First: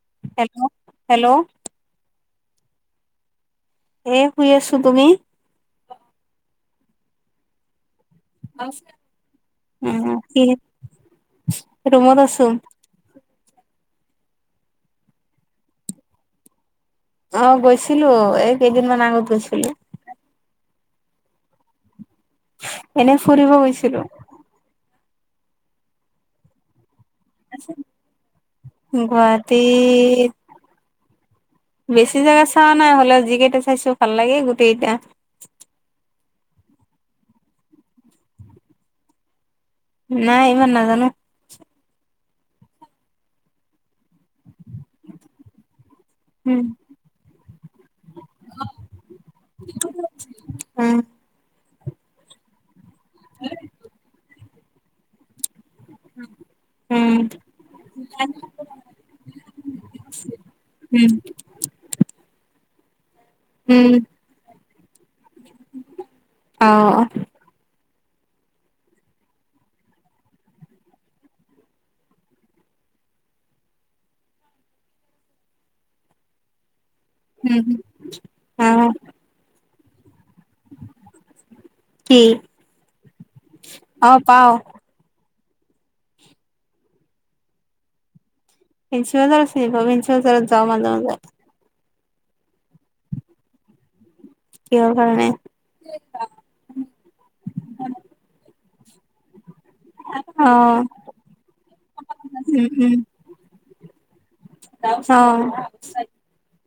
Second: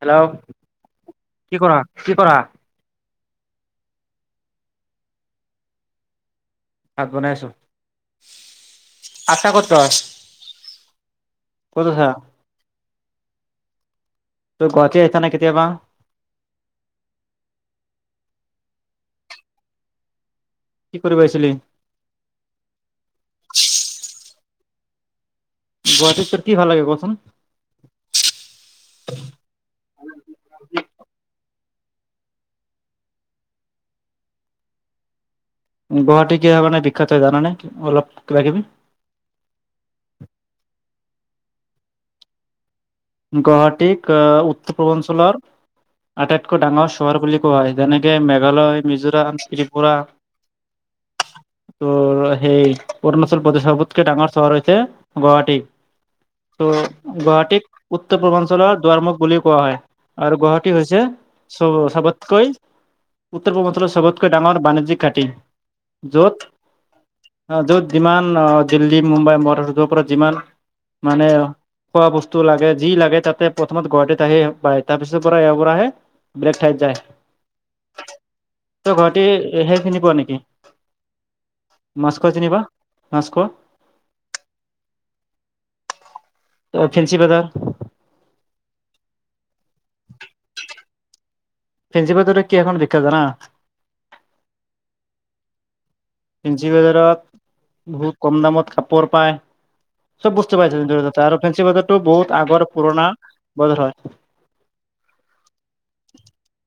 Hello কি কৰা কি কৰা এ শুই আছো তুমি ভাত বনাই আছো আছা ক'ত তই কি ক'ত আছা ৰুমত আছো তই গুৱাহাটী আহিছা নে কেতিয়াবা অহ গৈছিলো এই কেইদিনমান আগত গৈছিলো কি কৰিব আহিছিলি এনেই ফুৰিব গৈছিলোঁ গুৱাহাটীতোৰ কি ভাল লাগে কচোন গুৱাহাটীত বেছি জাগা চোৱা নাই হ'লে যিকেইটা চাইছো ভাল লাগে গোটেই কেইটা গুৱাহাটী কিহৰ কাৰনে বিখ্যাত হয় জাননে অলপ কিবা কিবি নাই ইমান নাজানো গুৱাহাটীক উত্তৰ পূৰ্বাঞ্চলৰ আটাইতকৈ উম ডাঙৰ চহৰ বুলি কোৱা হয় যেনেকে মেঘালয়, মিজোৰাম, ত্ৰিপুৰা উম তোৰ সেই অৰুণাচল প্ৰদেশ সবতকে ডাঙৰ চহৰ ৰ হৈছে গুৱাহাটী ত উম গুৱাহাটীত উত্তৰ পূৰ্বাঞ্চলৰ দুৱাৰমুখ বুলিও কোৱা হয় আৰু গুৱাহাটী হৈছে উম চব চবতকৈ [unintelligible] উত্তৰ পূৰ্বাঞ্চলৰ উম সবতকৈ ডাঙৰ বাণিজ্যিক ঘাঁটি জত অ অ জত যিমান অ দিল্লী মুম্বাই মহাৰাষ্ট্ৰৰ পৰা যিমান মানে খোৱা বস্তু স লাগে যি লাগে তাতে প্ৰথমত গুৱাহাটীত আহে পাই তাৰ পিছৰ পৰা ইয়াৰ পৰা আহে ব্লেগ ঠাইত যায় উম [unintelligible] অ তই ঘতি সেইখিনি পোৱা নেকি কি মাস্ক যেনিবা মাস্ক অ পাও অ ফেন্চি বজাৰ পেঞ্চি বজাৰত ন পেঞ্চি বজাৰত যোৱা মানা মাজায় [unintelligible] ফেঞ্চি পাদ কি এখন বিখ্যাত জানা কিহৰ কাৰণে ঞ্চি বজাৰত বহুত কম দামত খাপ [unintelligible] [unintelligible] পায় চব অ বুজি পাইছ আৰু ফেঞ্চি বজাৰটো বহুত উম আগৰ উম পুৰণা বজাৰ হয় [unintelligible] অ [unintelligible]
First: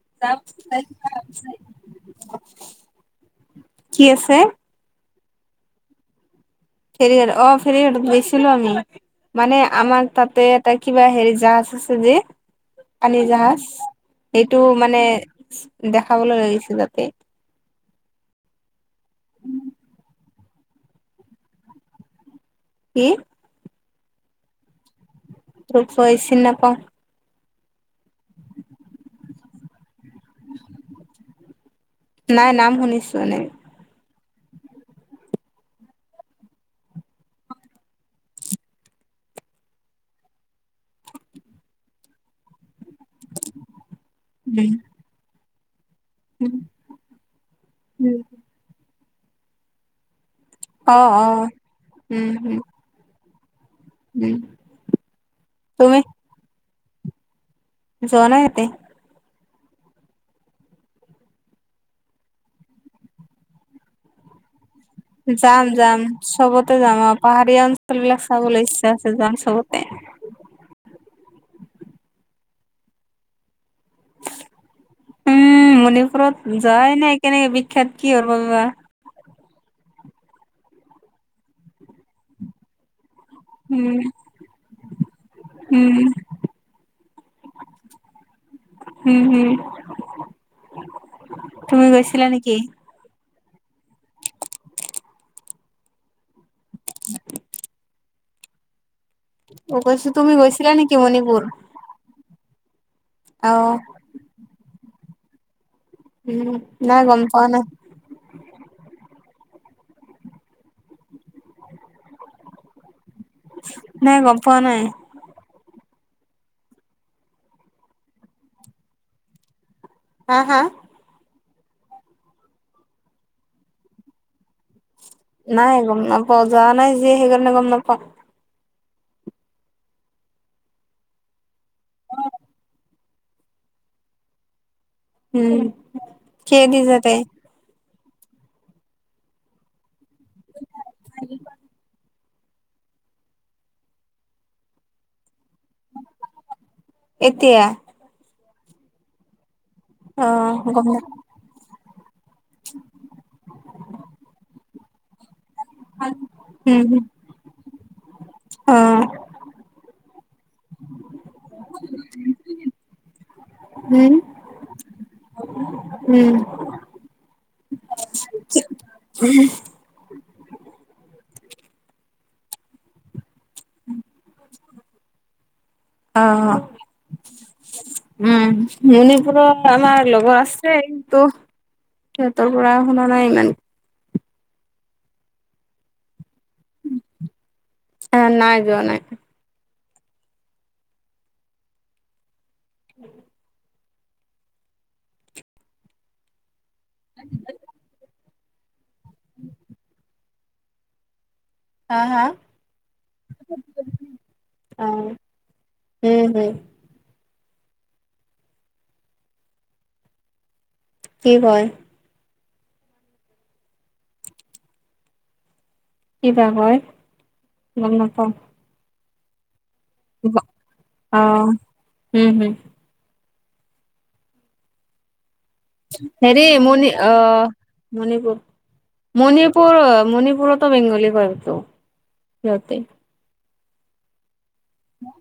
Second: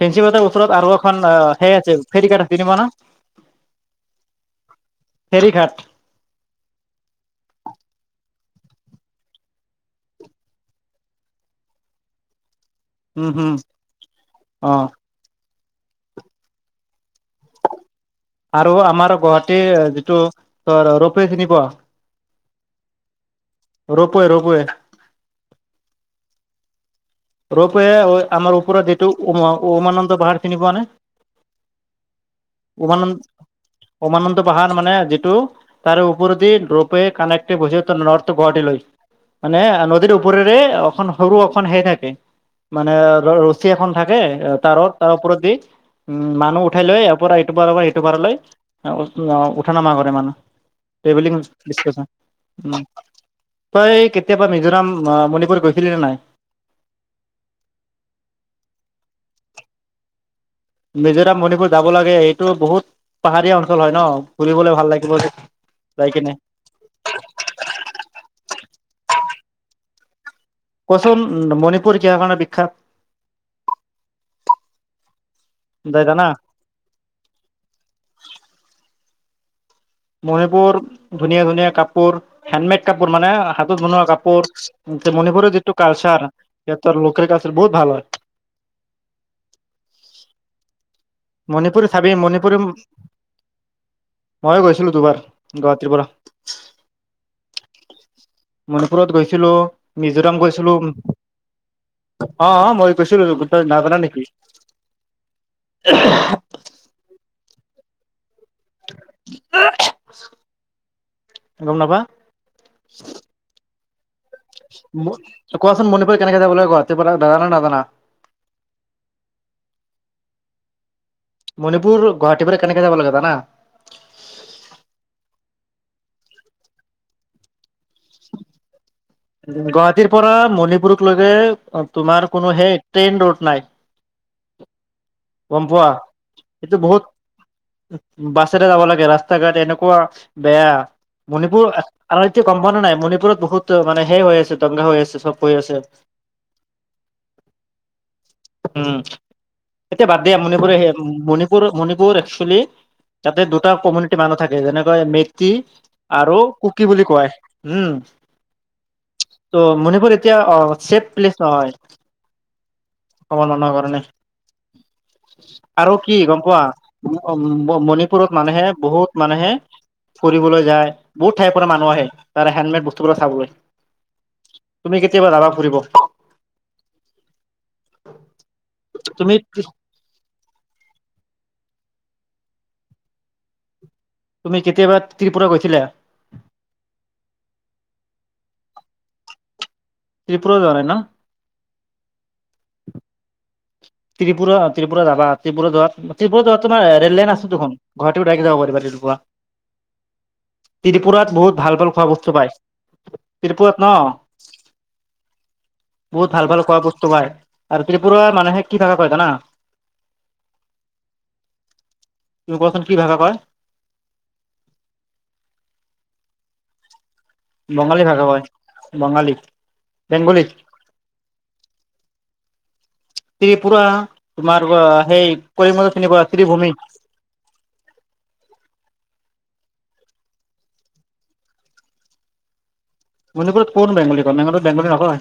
ফেঞ্চি বাটাৰ ওচৰত আৰু এখন সেই আছে ফেৰ কাৰ্ড চনিব ন [unintelligible] কি আছে হেৰিঘাট ফেৰিঘাট অ ফেৰিঘাটত গৈছিলো আমি মানে আমাৰ তাতে এটা কিবা হেৰি জাহাজ আছে যে আানী উম হম জাহাজ এইটো অ মানে [unintelligible] দেখাবলৈ লাগিছে যাতে আৰু আমাৰ গুৱাহাটীৰ যিটো ত ৰোপে চিনিব [unintelligible] কি ৰোপে ৰোপে [unintelligible] ৰপই চি নাপাওঁ ৰূপে আমাৰ ওপৰত যিটো উমান [unintelligible] পাহাৰ কিনি পোৱা নাই নাই নাম উমানমান শুনিছো এনে [unintelligible] উমানন্দ বাহান মানে যিটো তাৰে ওপৰেদি ৰপ কানেকটে হৈছে নৰ্থ গুৱাহাটী লৈ [unintelligible] মানে নদীৰ ওপৰেৰে অখন সৰু অখন হে থাকে মানে ৰছী এখন থাকে তাৰৰ তাৰ ওপৰত দি উম মানুহ উঠাই লৈ ইয়াৰ পৰা ইটো পাৰৰ পৰা ইটোপাৰলৈ উঠা নমা কৰে মানুহ অ [unintelligible] অ টেবেলিং ডকাচ উম উম [unintelligible] এই উম কেতিয়াবা মিজোৰাম মণিপুৰত গৈছিলি তুমি নে নাই যোৱা নাই এতে মিজোৰাম মণিপুৰ যাব লাগে এইটো বহুত পাহাৰীয়া অঞ্চল হয় ন ফুৰিবলে যাম যাম চবতে যাম আৰু পাহাৰীয়া অঞ্চল বিলাক চাবলৈ ইচ্ছা আছে যাম। সবতে কচোন মণিপুৰ কিহৰ কাৰণে বিখ্যাত উম যাই জানা মণিপুৰত যাই নে কেনেকে বিখ্যাত কি হৰ পাবা মণিপুৰ ধুনীয়া ধুনীয়া কাপোৰ হেণ্ডমেড কাপোৰ মণিপুৰ মানে হাতত উম বনোৱা কাপোৰ মণিপুৰৰ যিটো উম কালচাৰ সিহঁতৰ লোকেল কালচাৰ বহুত ভাল হয়। [inaudible] উম হম মণিপুৰ চাবি মণিপুৰী মইয়ো গৈছিলো দুবাৰ গুৱাহাটীৰ পৰা [inaudible] মণিপুৰত গৈছিলো অ', কৈছো তুমি মিজোৰাম গৈছিলা গৈছিলো নেকি মণিপুৰ? অ মই কৈছিলো দেখোন তই অ', নাজানা নেকি উম নাই গম পোৱা নাই। গম নাপা। নাই গম। পোৱা নাই। কোৱাচোন মনি কেনেকৈ যাবলে কোৱা [unintelligible] জানা নে নাজানা হা হা। মণিপুৰ গুৱাহাটী পাৰে কেনেকে যাব লাগে জানা। নাই গম নাপাওঁ যোৱা নাই যে সেইকাৰ নে গম নাপা। গুৱাহাটীৰ পৰা মণিপুৰক লৈকে তোমাৰ কোনো সেই ট্ৰেইন ৰোড নাই। উম গম পোৱা? কেই দি যাতে বাছে এটা যাব লাগে ৰাস্তা ঘাট এনেকুৱা বেয়া মণিপুৰ। আমাৰ এতিয়া গম পোৱা নাই মণিপুৰত বহুত মানে হৈই হৈ আছে দংগা হৈ আছে চব। হৈ আছে এতিয়া উম। এতিয়া বাদ দিয়া অ', মণিপুৰৰে গম না মণিপুৰ মণি পুৰ একচ্যলি তাতে দুটা কমিউনিটি মানুহ থাকে যেনেকৈ মে কি আৰু উম, কুকি হম, বুলি কয় উম অ', ত মনিপুৰী এতিয়া অ ছেফ প্লেচ হয় অবনৰ কাৰণে। হম, আৰু কি উম। গম পোৱা মণিপুৰত মানুহে বহুত মানুহে ফুৰিবলৈ যায় বহুত ঠাই পৰা মানুহ আহে তাৰ হেণ্ডমেড বস্তুবিলাক চাবলৈ। তুমি কেতিয়াবা যাবা ফুৰিব। অ', উম তুমি মণিপুৰৰ আমাৰ লগৰ আছে কিন্তু। সিহঁতৰ পৰা শুনা নাই ইমান। তুমি কেতিয়াবা ত্ৰিপুৰা গৈছিলা। নাই যোৱা নাই। ত্ৰিপুৰা যোৱা নাই ন। উম ত্ৰিপুৰা ত্ৰিপুৰা যাবা ত্ৰিপুৰা যোৱাত ত্ৰিপুৰা যোৱাত তোমাৰ ৰেল লাইন আছে দুখন। দাৰেইক যাব পাৰিবা ত্ৰিপুৰা ত্ৰিপুৰাত বহুত ভাল ভাল হা, খোৱা হা? বস্তু পায় ত্ৰিপুৰাত ন অ', উম, বহুত হম, ভাল ভাল খোৱা বস্তু পাই। আৰু ত্ৰিপুুৰাৰ মানুহে কি থাকা পায় জানা। কি কয়। তুমি কোৱাচোন কি ভষা কয়। কিবা কয়। গম বঙালী ভাষা হয় বঙালী। বেংগলী অহ উম হোম ত্ৰিপুৰা তোমাৰ সেই কৰিমগঞ্জত চিনি পোৱা হেৰি ত্ৰিভূমি মণ অ মণিপুৰ মণিপুৰ। মণিপুৰতো বেংগলী হয়টো সিহঁতে মণিপুৰত কোন বেংগলী কয় মণিপুৰত বেংগলী নকয়।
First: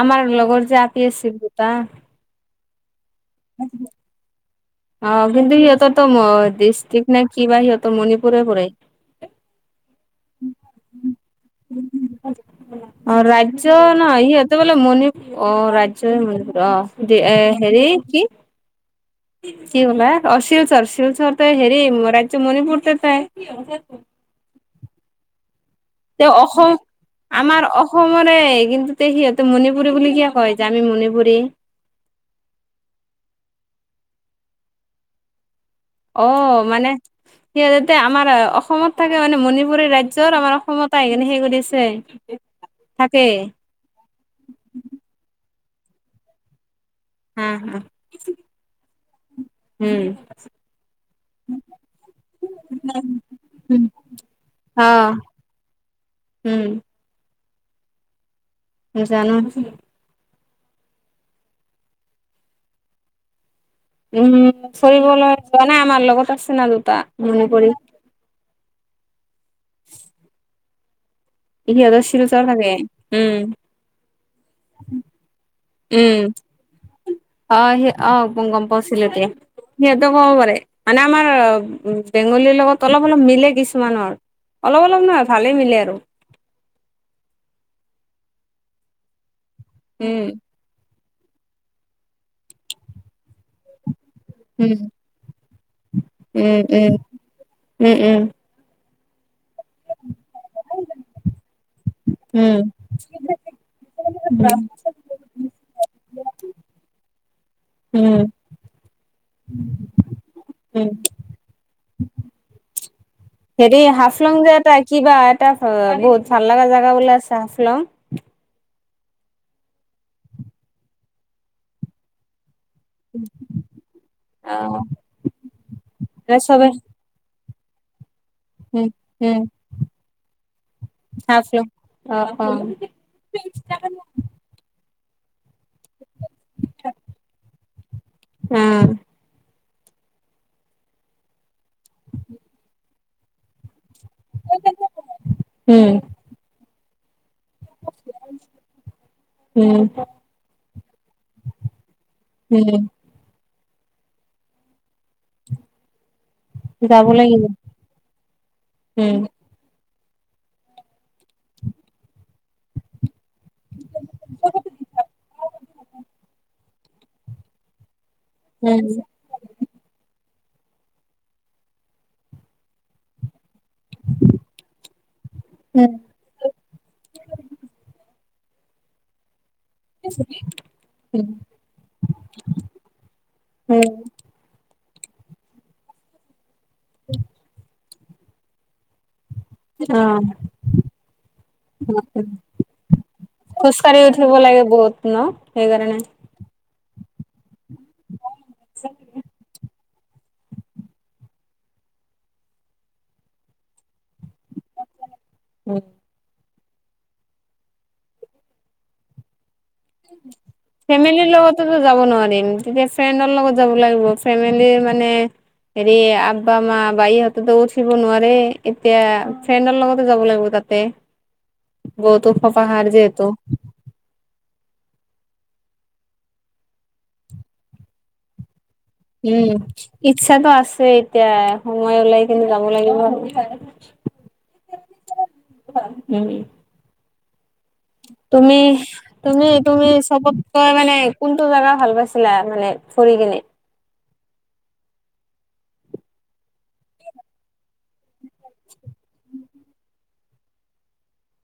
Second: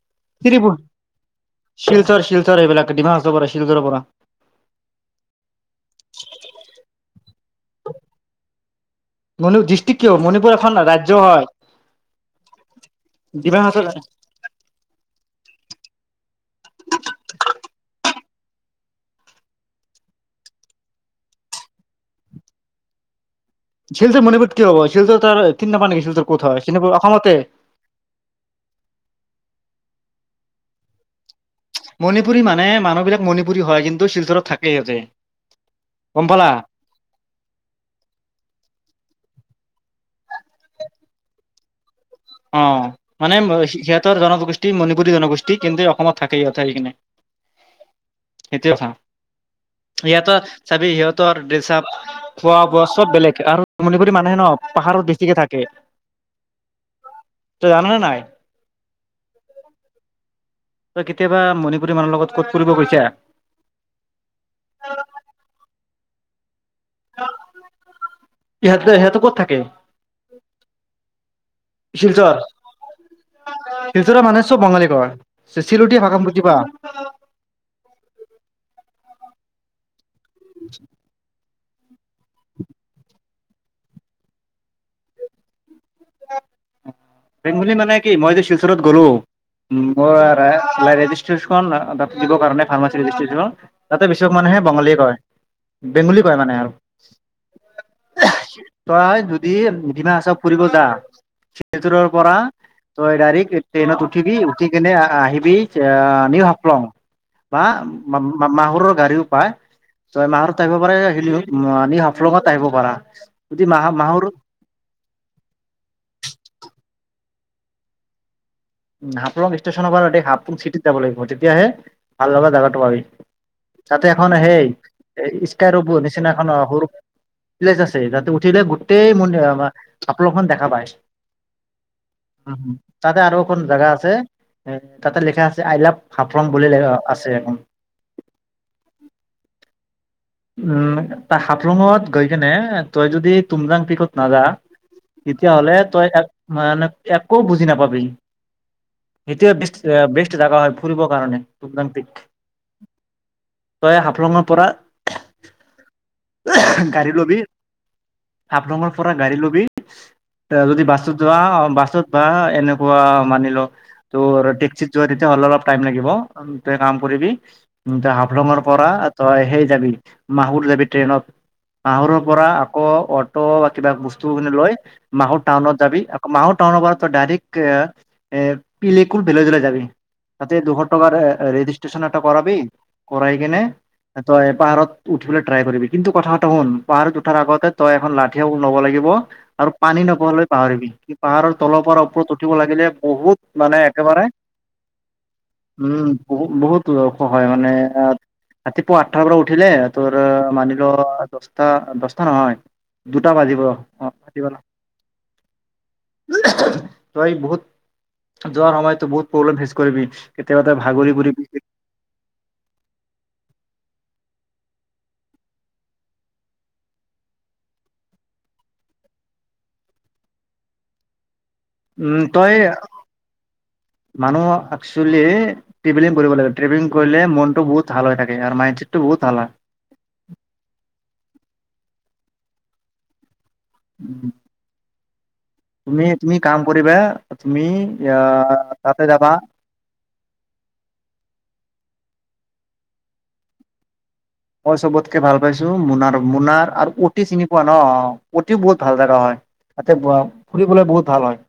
আমাৰ লগৰ যে আপি আছিল দুটা শিলচৰ শিলচৰ এইবিলাক। ডিমা হাছাও পৰা শিলচৰ পৰা। অ কিন্তু সিহঁতৰ তো ডিষ্ট্ৰিক নে কি বা সিহঁতৰ মণিপুৰে পৰে। ডিষ্ট্ৰিক কিয় মণিপুৰ এখন ৰাজ্য। হয় উম। অ ডিমা ৰাজ্য হাছাও নহ ইহঁত এতে বোলে মণিপুৰ অ ৰাজ্য মণিপুৰ অ এ হেৰি কি। কি বোলে অ শিলচৰ শিলচৰ ত হেৰি ৰাজ্য মণিপুৰ তেতাই নাই শিলচৰ মণিপুৰৰ ত কি হব শিলচৰ তাৰ চিনি নাপা নেকি শিলচৰ তেওঁ ক'ত হয় অসম চিনি অসমতে আমাৰ অসমৰে কিন্তু তেও সিহঁতে মণিপুৰী বুলি কিয় কয় আমি মণিপুৰী মণিপুৰী মানে মানুহবিলাক মণিপুৰী হয় কিন্তু শিলচৰত থাকে সিহঁতে গম অ পালা মানে সিহতে আমাৰ অসমত থাকে মানে মণিপুৰী ৰাজ্য ৰ আমাৰ অসমত আহি সেইকৰি আছে অ মানে সিহঁতৰ জনগোষ্ঠী মণিপুৰী জনগোষ্ঠী কিন্তু অসমত থাকে ইহঁতে আহিকিনে হম হম উ সিহঁতৰ চাবি সিহঁতৰ দেচাপ খোৱা- বোৱা চব বেলেগ আৰু মনিপুৰী মানুহে ন পা অ পাহাৰত বেছিকে থাকে উম তই জাননে নাই জানো তই কেতিয়াবা মণিপুৰী মানুহৰ লগত কতো ফুৰিব গৈছা উম ফৰিবলৈ যোৱা নাই আমাৰ লগৰ আছে না দু টা মনিপুৰী ইহঁতে সিহঁতে ক'ত থাকে সিহঁতে শিলচৰত থাকে উম শিলচৰ মানুহে চব বঙালীকৰ চিলোটীয়া উম ভাষা বুজি পোৱা অ স অ প গম পাওঁ চিলটীয়া সিহঁতো ক'ব পাৰে মানে আমাৰ উ বেংগলীৰ লগত অলপ অলপ মিলে কিছুমানৰ অলপ অলপ নহয় ভালে মিলে আৰু বেংগলী মানে কি মই যে শিলচৰত গলো উম মই ৰেজিষ্ট্ৰেচনচন খন দিব কাৰনে ফাৰমেচিৰ ৰেজিষ্ট্ৰেচনৰ তাতে বেছিভাগ মানুহে উম বঙালীয়ে কয় বেংগলী কয় মানে উম আৰু উম উম উম তই যদি ডিমা হাচাও ফুৰিব যা ৰ পৰা উম তই ডাইৰেক্ট ট্ৰেইনত উঠিবি উঠি কেনে আহিবি এ নিউ হাফলং বা উম উম মাহুৰৰ গাড়ীও পায় তই মাহৰত থাকিব উম পাৰ যে আহি মানি হাফলংত আহিব পাৰা যদি হেৰি মাহ মাহৰ হাফলং যে এটা কিবা এটা বহুত ভাল লগা জেগা বোলে আছে হাফলং উ হাফলং ষ্টেচনৰ পৰা হাবুং চিটিত যাব লাগিব তেতিয়াহে ভাল লগা জেগাত যাব পাৰি তাতে এখন সেই স্কাই ৰব এ নিচিনাখন চবে সৰু প্লেছ আছে তাতে উঠিলে উম গোটেই মন উম হাফলং খন দেখা পাই হাফলং অ অ উম তাতে আৰু এখন জেগা আছে এ তাতে লিখা আছে আই লাভ হাফলং বুলি আছে এখন উম উম হাফলংঙত গৈ কিনে তই যদি তুমজাং টিকত নাযায় তেতিয়াহলে উম তই মানে একো বুজি নাপাবি এইটোৱে বেষ্ট উম বেষ্ট জাগা হয় ফুৰিব কাৰণে, পদাম্পিক। উম তই হাফলঙৰ পৰা যাব গাড়ী লবি লাগিব হাফলঙৰ পৰা উম গাড়ী লবি যদি বাছত যোৱা অ বাছত বা এনেকুৱা মানি ল তু টেক্সিত যোৱা তেতিয়া অলপ তাইম লাগিব। তই কাম কৰিবি তই হাফলঙৰ উম পৰা তই সেই যাবি মাহুৰ যাবি ট্ৰেইনত মাহুৰৰ পৰা আকৌ অ টৰ কিবা বস্তু লৈ মাহ টাউনত উম যাবি আকৌ মাহ টাউনৰ পৰা ডাইৰেক্ট এ এ পিলেকুল ভিলেজলে যাবি, তাতে দুশ টকাৰ উম ৰেজিষ্ট্ৰেছন এটা কৰাবি, কৰাই কেনে উম ত এ পাহাৰত উঠিবলৈ ট্ৰাই কৰিবি, কিন্তু কথা এটা শুন পাহাৰত উঠাৰ আগতে তই এখন লাঠিয়া লব লাগিব। আৰু অ পানী নোপোৱালৈ পাহৰিবি কি পাহাৰৰ তলৰ পৰা ওপৰত উঠিব লাগিলে বহুত মানে খোজকাঢ়ি একেবাৰে উঠিব বহুত ন উম সেইকাৰণে বহু বহুত হয় মানে ৰাতিপুৱা আঠটাৰ পৰা উঠিলে তোৰ মানি ল দছটা দছটা নহয় দুটা বাজিব অঁ। িব না [unintelligible] ত এই বহুত যোৱাৰ সময়তো বহুত প্ৰব্লেম হৈছে। ফেমিলিৰ লগতোতো যাব নোৱাৰিম তেতিয়া ফ্ৰেণ্ডৰ লগত যাব লাগিব, ফেমিলি মানে হেৰি মা বাই হঁতেতো উঠিব নোৱাৰে, এতিয়া ফ্ৰেণ্ডৰ লগতে যাব লাগিব ত। তাতে উম বহুত ওখ তই পাহাৰ যে এইটো। এক্সৱেলি ট্ৰেভেলিং কৰিব লাগিব ট্ৰেভেলিং কৰিলে মনতটো বহুত ভাল হৈ থাকে, আৰু মাই উম ইচ্ছাটো আছে এতিয়া, সময় ওলাই কিনি যাব লাগিব। উম। তুমি উম তুমি কাম কৰিবা তুমি,, তুমি, আহ তাতে যাবা তুমি তুমি চবতকৈ মানে কোন তু জেগা ভাল পাইছিলা? মানে ফৰি কিনে, মই চবতকে ভাল পাইছো মোনাৰ মোনাৰ আৰু উতি চিনি পোৱা ন? ওতি বহুত ভাল জেগা হয়। তাতে ফুৰিবলৈ বহুত ভাল হয়।